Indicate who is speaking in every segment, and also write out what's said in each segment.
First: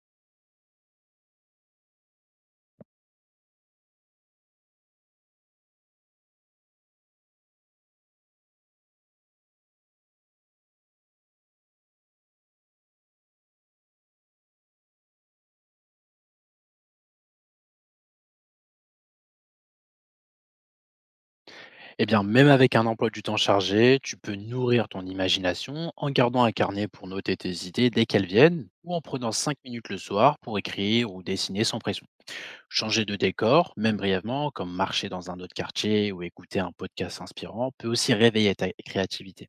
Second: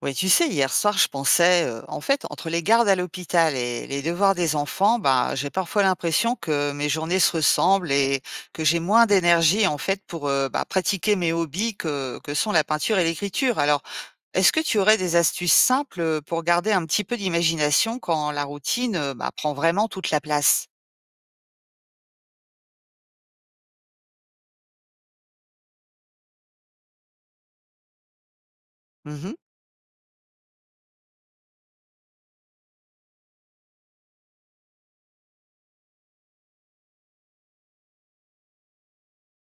Speaker 1: Oui, tu sais, hier soir, je pensais, en fait, entre les gardes à l'hôpital et les devoirs des enfants, bah, j'ai parfois l'impression que mes journées se ressemblent et que j'ai moins d'énergie, en fait, pour bah, pratiquer mes hobbies que sont la peinture et l'écriture. Alors, est-ce que tu aurais des astuces simples pour garder un petit peu d'imagination quand la routine bah, prend vraiment toute la place?
Speaker 2: Eh bien, même avec un emploi du temps chargé, tu peux nourrir ton imagination en gardant un carnet pour noter tes idées dès qu'elles viennent ou en prenant 5 minutes le soir pour écrire ou dessiner sans pression. Changer de décor, même brièvement, comme marcher dans un autre quartier ou écouter un podcast inspirant, peut aussi réveiller ta créativité.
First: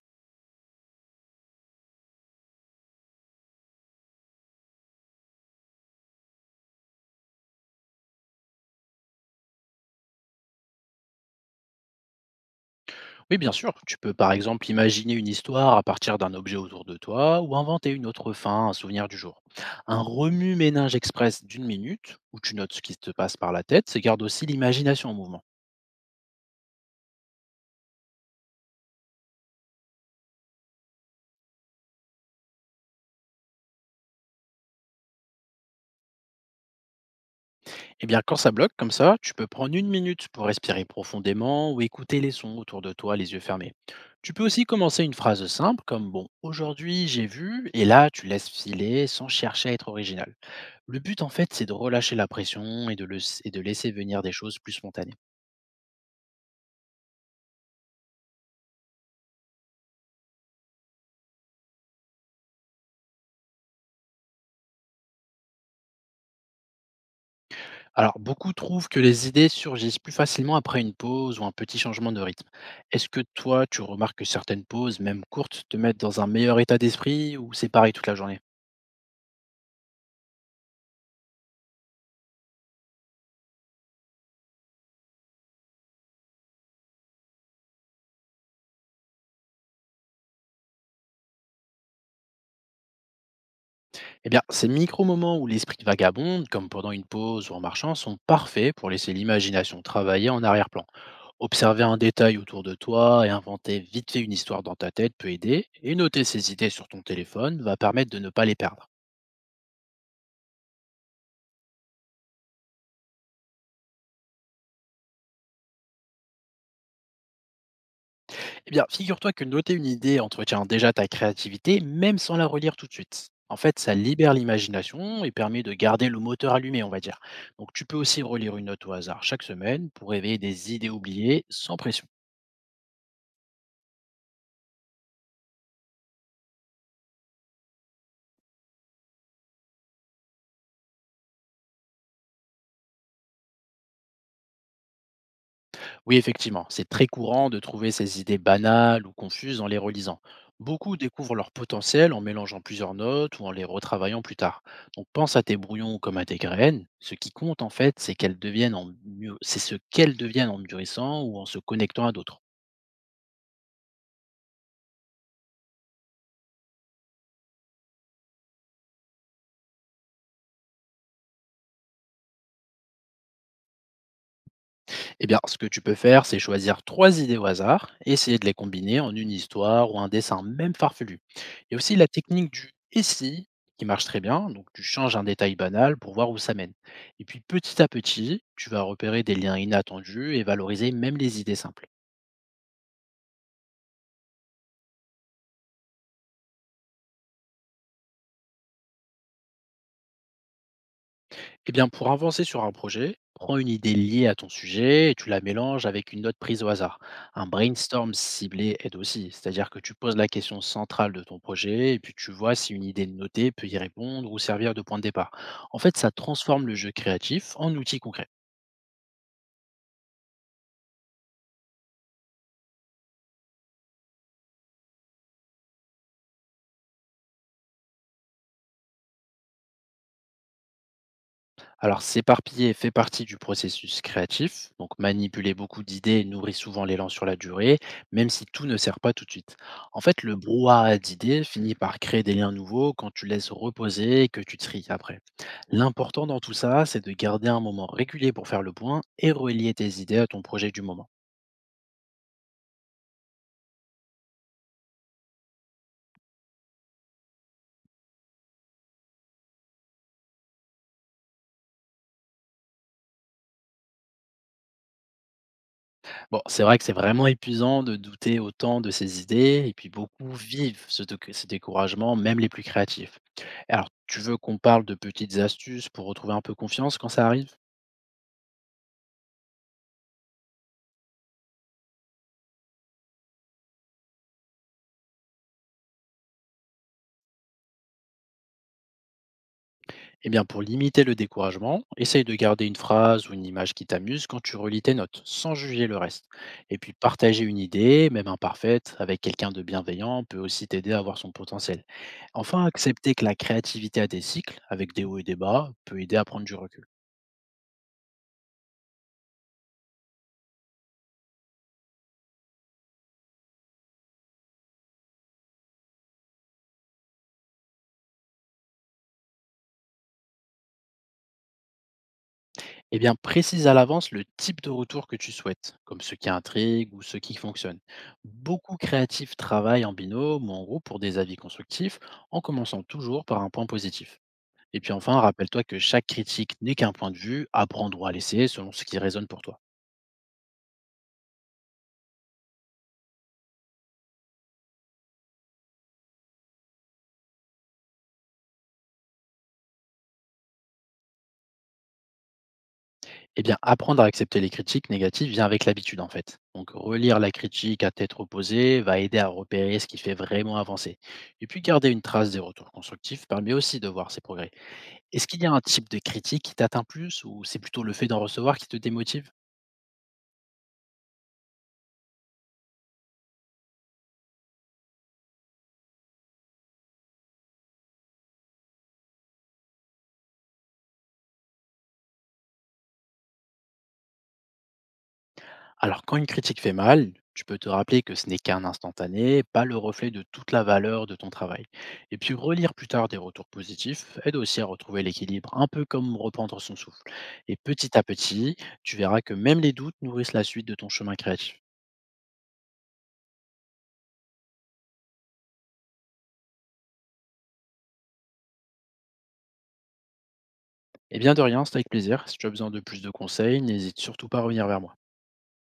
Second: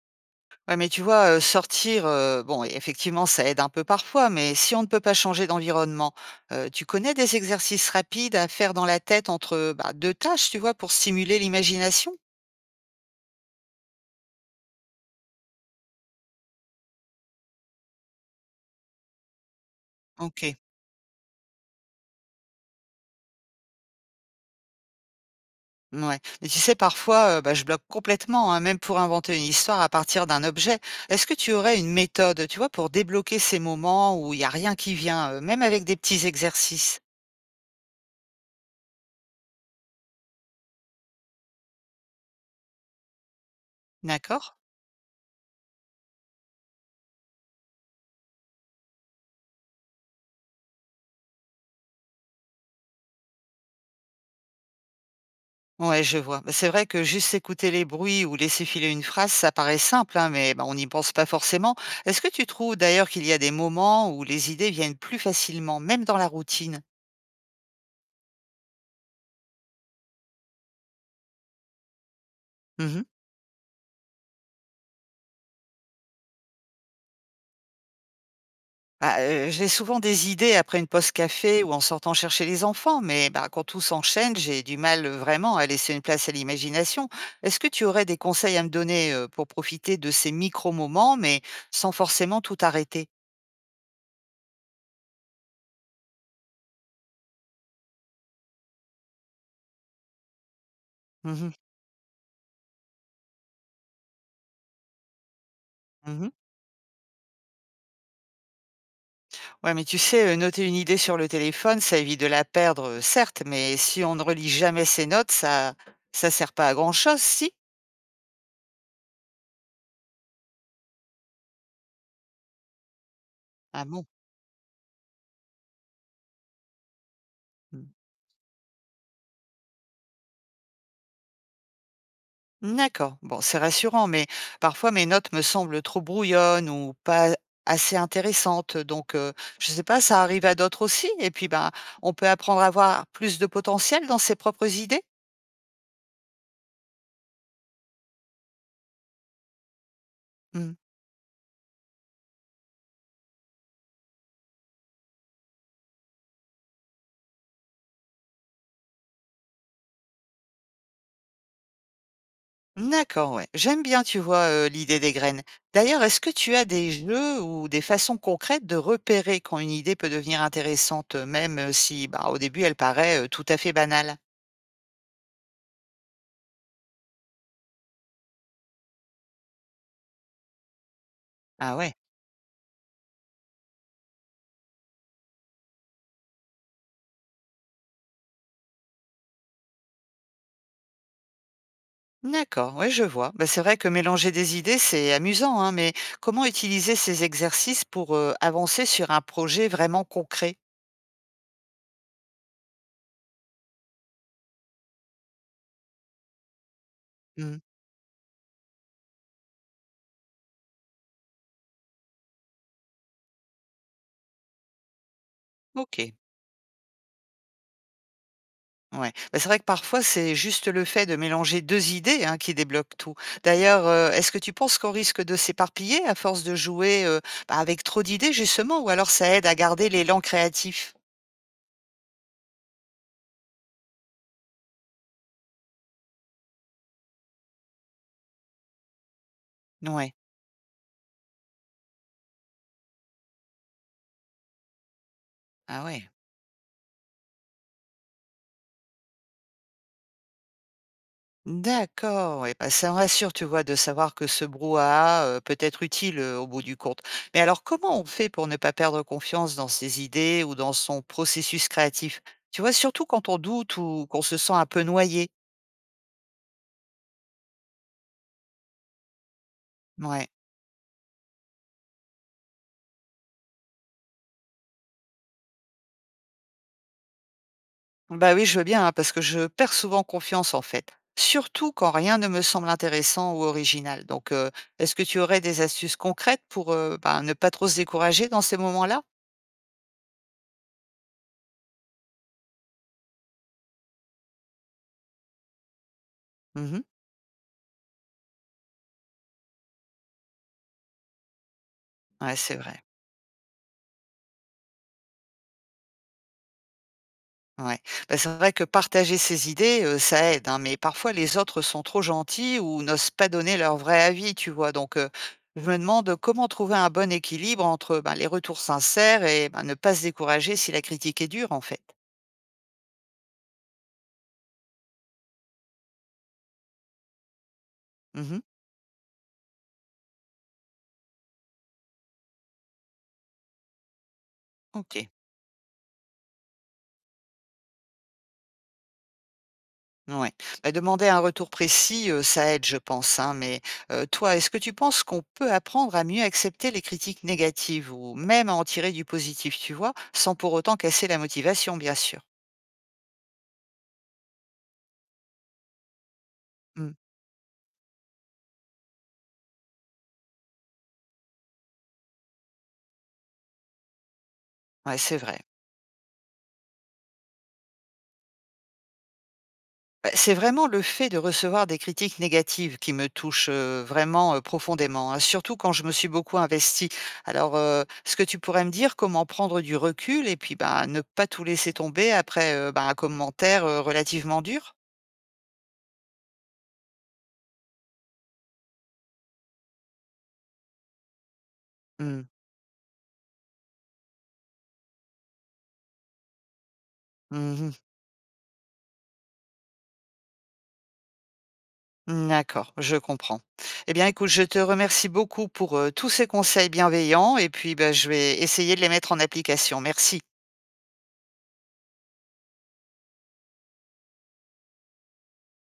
Speaker 1: Ouais, mais tu vois, sortir, bon, effectivement, ça aide un peu parfois, mais si on ne peut pas changer d'environnement, tu connais des exercices rapides à faire dans la tête entre, bah, 2 tâches, tu vois, pour stimuler l'imagination?
Speaker 2: Oui, bien sûr, tu peux par exemple imaginer une histoire à partir d'un objet autour de toi ou inventer une autre fin, un souvenir du jour. Un
Speaker 1: OK.
Speaker 2: remue-ménage express d'1 minute, où tu notes ce qui te passe par la tête, se garde aussi l'imagination en mouvement.
Speaker 1: Ouais. Mais tu sais, parfois, bah, je bloque complètement, hein, même pour inventer une histoire à partir d'un objet. Est-ce que tu aurais une méthode, tu vois, pour débloquer ces moments où il y a rien qui vient, même avec des petits exercices?
Speaker 2: Eh bien, quand ça bloque comme ça, tu peux prendre 1 minute pour respirer profondément ou écouter les sons autour de toi les yeux fermés. Tu
Speaker 1: D'accord.
Speaker 2: peux aussi commencer une phrase simple comme bon, aujourd'hui j'ai vu, et là tu laisses filer sans chercher à être original. Le but en fait, c'est de relâcher la pression et de laisser venir des choses plus spontanées.
Speaker 1: Ouais, je vois. Bah, c'est vrai que juste écouter les bruits ou laisser filer une phrase, ça paraît simple, hein, mais bah, on n'y pense pas forcément. Est-ce que tu trouves d'ailleurs qu'il y a des moments où les idées viennent plus facilement, même dans la routine?
Speaker 2: Alors, beaucoup trouvent que les idées surgissent plus facilement après une pause ou un petit changement de rythme.
Speaker 1: Mhm.
Speaker 2: Est-ce que toi, tu remarques que certaines pauses, même courtes, te mettent dans un meilleur état d'esprit ou c'est pareil toute la journée?
Speaker 1: Bah, j'ai souvent des idées après une pause café ou en sortant chercher les enfants, mais bah, quand tout s'enchaîne, j'ai du mal vraiment à laisser une place à l'imagination. Est-ce que tu aurais des conseils à me donner pour profiter de ces micro-moments, mais sans forcément tout arrêter?
Speaker 2: Eh bien, ces micro-moments où l'esprit vagabonde, comme pendant une pause ou en marchant, sont parfaits pour laisser l'imagination travailler en arrière-plan. Observer un détail autour de toi et inventer vite fait une histoire dans ta tête peut aider, et noter
Speaker 1: Mhm.
Speaker 2: ces idées sur ton téléphone va permettre de ne pas les perdre.
Speaker 1: Ouais, mais tu sais, noter une idée sur le téléphone, ça évite de la perdre, certes, mais si on ne relit jamais ses notes, ça sert pas à grand-chose, si?
Speaker 2: Eh bien, figure-toi que noter une idée entretient déjà ta créativité, même sans la relire tout de suite. En fait,
Speaker 1: Ah
Speaker 2: ça
Speaker 1: bon?
Speaker 2: libère l'imagination et permet de garder le moteur allumé, on va dire. Donc, tu
Speaker 1: Mmh.
Speaker 2: peux aussi relire une note au hasard chaque semaine pour réveiller des idées oubliées sans pression.
Speaker 1: D'accord, bon, c'est rassurant, mais parfois mes notes me semblent trop brouillonnes ou pas assez intéressantes, donc je sais pas, ça arrive à d'autres aussi? Et puis, ben, on peut apprendre à avoir plus de potentiel dans ses propres idées?
Speaker 2: Oui, effectivement, c'est très courant de trouver ces idées banales ou confuses en les relisant.
Speaker 1: Mmh.
Speaker 2: Beaucoup découvrent leur potentiel en mélangeant plusieurs notes ou en les retravaillant plus tard. Donc pense à tes brouillons comme à tes graines. Ce qui compte en fait, c'est qu'elles deviennent en mû- c'est ce qu'elles deviennent en mûrissant ou en se connectant à d'autres.
Speaker 1: D'accord, ouais. J'aime bien, tu vois, l'idée des graines. D'ailleurs, est-ce que tu as des jeux ou des façons concrètes de repérer quand une idée peut devenir intéressante, même, si, bah, au début, elle paraît, tout à fait banale?
Speaker 2: Eh bien, ce que tu peux faire, c'est choisir trois idées au hasard et essayer de les combiner en une histoire ou un dessin, même farfelu. Il
Speaker 1: Ah
Speaker 2: y a
Speaker 1: ouais.
Speaker 2: aussi la technique du «et si» qui marche très bien, donc tu changes un détail banal pour voir où ça mène. Et puis petit à petit, tu vas repérer des liens inattendus et valoriser même les idées simples.
Speaker 1: D'accord, ouais, je vois. Bah, c'est vrai que mélanger des idées, c'est amusant, hein, mais comment utiliser ces exercices pour, avancer sur un projet vraiment concret?
Speaker 2: Eh bien, pour avancer sur un projet, prends une idée liée à ton sujet et tu la mélanges avec une note prise au hasard. Un
Speaker 1: Mmh.
Speaker 2: brainstorm ciblé aide aussi, c'est-à-dire que tu poses la question centrale de ton projet et puis tu vois si une idée notée peut y répondre ou servir de point de départ. En fait, ça
Speaker 1: OK.
Speaker 2: transforme le jeu créatif en outil concret.
Speaker 1: Ouais. Bah, c'est vrai que parfois, c'est juste le fait de mélanger 2 idées, hein, qui débloque tout. D'ailleurs, est-ce que tu penses qu'on risque de s'éparpiller à force de jouer, bah, avec trop d'idées justement ou alors ça aide à garder l'élan créatif?
Speaker 2: Alors, s'éparpiller fait partie du processus créatif. Donc, manipuler beaucoup d'idées nourrit souvent l'élan sur la durée, même si tout ne sert pas tout de suite. En
Speaker 1: Ouais.
Speaker 2: fait, le brouhaha d'idées finit par créer des liens nouveaux quand tu laisses reposer et que tu tries après.
Speaker 1: Ah ouais.
Speaker 2: L'important dans tout ça, c'est de garder un moment régulier pour faire le point et relier tes idées à ton projet du moment.
Speaker 1: D'accord, ouais, bah, ça me rassure, tu vois, de savoir que ce brouhaha, peut être utile, au bout du compte. Mais alors comment on fait pour ne pas perdre confiance dans ses idées ou dans son processus créatif? Tu vois, surtout quand on doute ou qu'on se sent un peu noyé?
Speaker 2: Bon, c'est vrai que c'est vraiment épuisant de douter autant de ses idées et puis
Speaker 1: Ouais.
Speaker 2: beaucoup vivent ce découragement, même les plus créatifs. Alors, tu veux qu'on parle de petites astuces pour retrouver un peu confiance quand ça arrive?
Speaker 1: Bah oui, je veux bien, hein, parce que je perds souvent confiance en fait, surtout quand rien ne me semble intéressant ou original. Donc, est-ce que tu aurais des astuces concrètes pour bah, ne pas trop se décourager dans ces moments-là?
Speaker 2: Eh bien, pour limiter le découragement, essaye de garder une phrase ou une image qui t'amuse quand tu relis tes notes, sans juger le reste. Et
Speaker 1: Mhm.
Speaker 2: puis, partager une idée, même imparfaite, avec quelqu'un de bienveillant peut aussi t'aider à voir son potentiel.
Speaker 1: Ouais, c'est
Speaker 2: Enfin,
Speaker 1: vrai.
Speaker 2: accepter que la créativité a des cycles, avec des hauts et des bas, peut aider à prendre du recul.
Speaker 1: Ouais. Bah, c'est vrai que partager ses idées, ça aide, hein, mais parfois les autres sont trop gentils ou n'osent pas donner leur vrai avis, tu vois. Donc, je me demande comment trouver un bon équilibre entre bah, les retours sincères et bah, ne pas se décourager si la critique est dure, en fait.
Speaker 2: Eh bien, précise à l'avance le type de retour que tu souhaites, comme ceux qui intriguent ou ceux qui fonctionnent.
Speaker 1: Mhm.
Speaker 2: Beaucoup créatifs travaillent en binôme ou en groupe pour des avis constructifs, en commençant toujours par un point positif. Et puis
Speaker 1: Ok.
Speaker 2: enfin, rappelle-toi que chaque critique n'est qu'un point de vue, apprendre ou à laisser selon ce qui résonne pour toi.
Speaker 1: Ouais. Bah, demander un retour précis, ça aide, je pense, hein, mais, toi, est-ce que tu penses qu'on peut apprendre à mieux accepter les critiques négatives ou même à en tirer du positif, tu vois? Sans pour autant casser la motivation, bien sûr.
Speaker 2: Eh bien, apprendre à accepter les critiques négatives vient avec l'habitude en fait. Donc,
Speaker 1: Mmh.
Speaker 2: relire la critique à tête reposée va aider à repérer ce qui fait vraiment avancer. Et puis, garder une trace des retours constructifs permet aussi de voir ses progrès.
Speaker 1: Ouais, c'est
Speaker 2: Est-ce
Speaker 1: vrai.
Speaker 2: qu'il y a un type de critique qui t'atteint plus ou c'est plutôt le fait d'en recevoir qui te démotive?
Speaker 1: Bah, c'est vraiment le fait de recevoir des critiques négatives qui me touche vraiment, profondément, hein, surtout quand je me suis beaucoup investie. Alors, est-ce que tu pourrais me dire comment prendre du recul et puis, bah, ne pas tout laisser tomber après, bah, un commentaire, relativement dur?
Speaker 2: Alors, quand une critique fait mal, tu peux te rappeler que ce n'est qu'un instantané, pas le reflet de toute la valeur de ton travail. Et
Speaker 1: Mmh.
Speaker 2: puis, relire plus tard des retours positifs aide aussi à retrouver l'équilibre, un peu comme reprendre son souffle. Et
Speaker 1: Mmh.
Speaker 2: petit à petit, tu verras que même les doutes nourrissent la suite de ton chemin créatif.
Speaker 1: D'accord, je comprends. Eh bien, écoute, je te remercie beaucoup pour, tous ces conseils bienveillants et puis, ben, je vais essayer de les mettre en application. Merci.
Speaker 2: Et bien de rien, c'est avec plaisir. Si tu as besoin de plus de conseils, n'hésite surtout pas à revenir vers moi.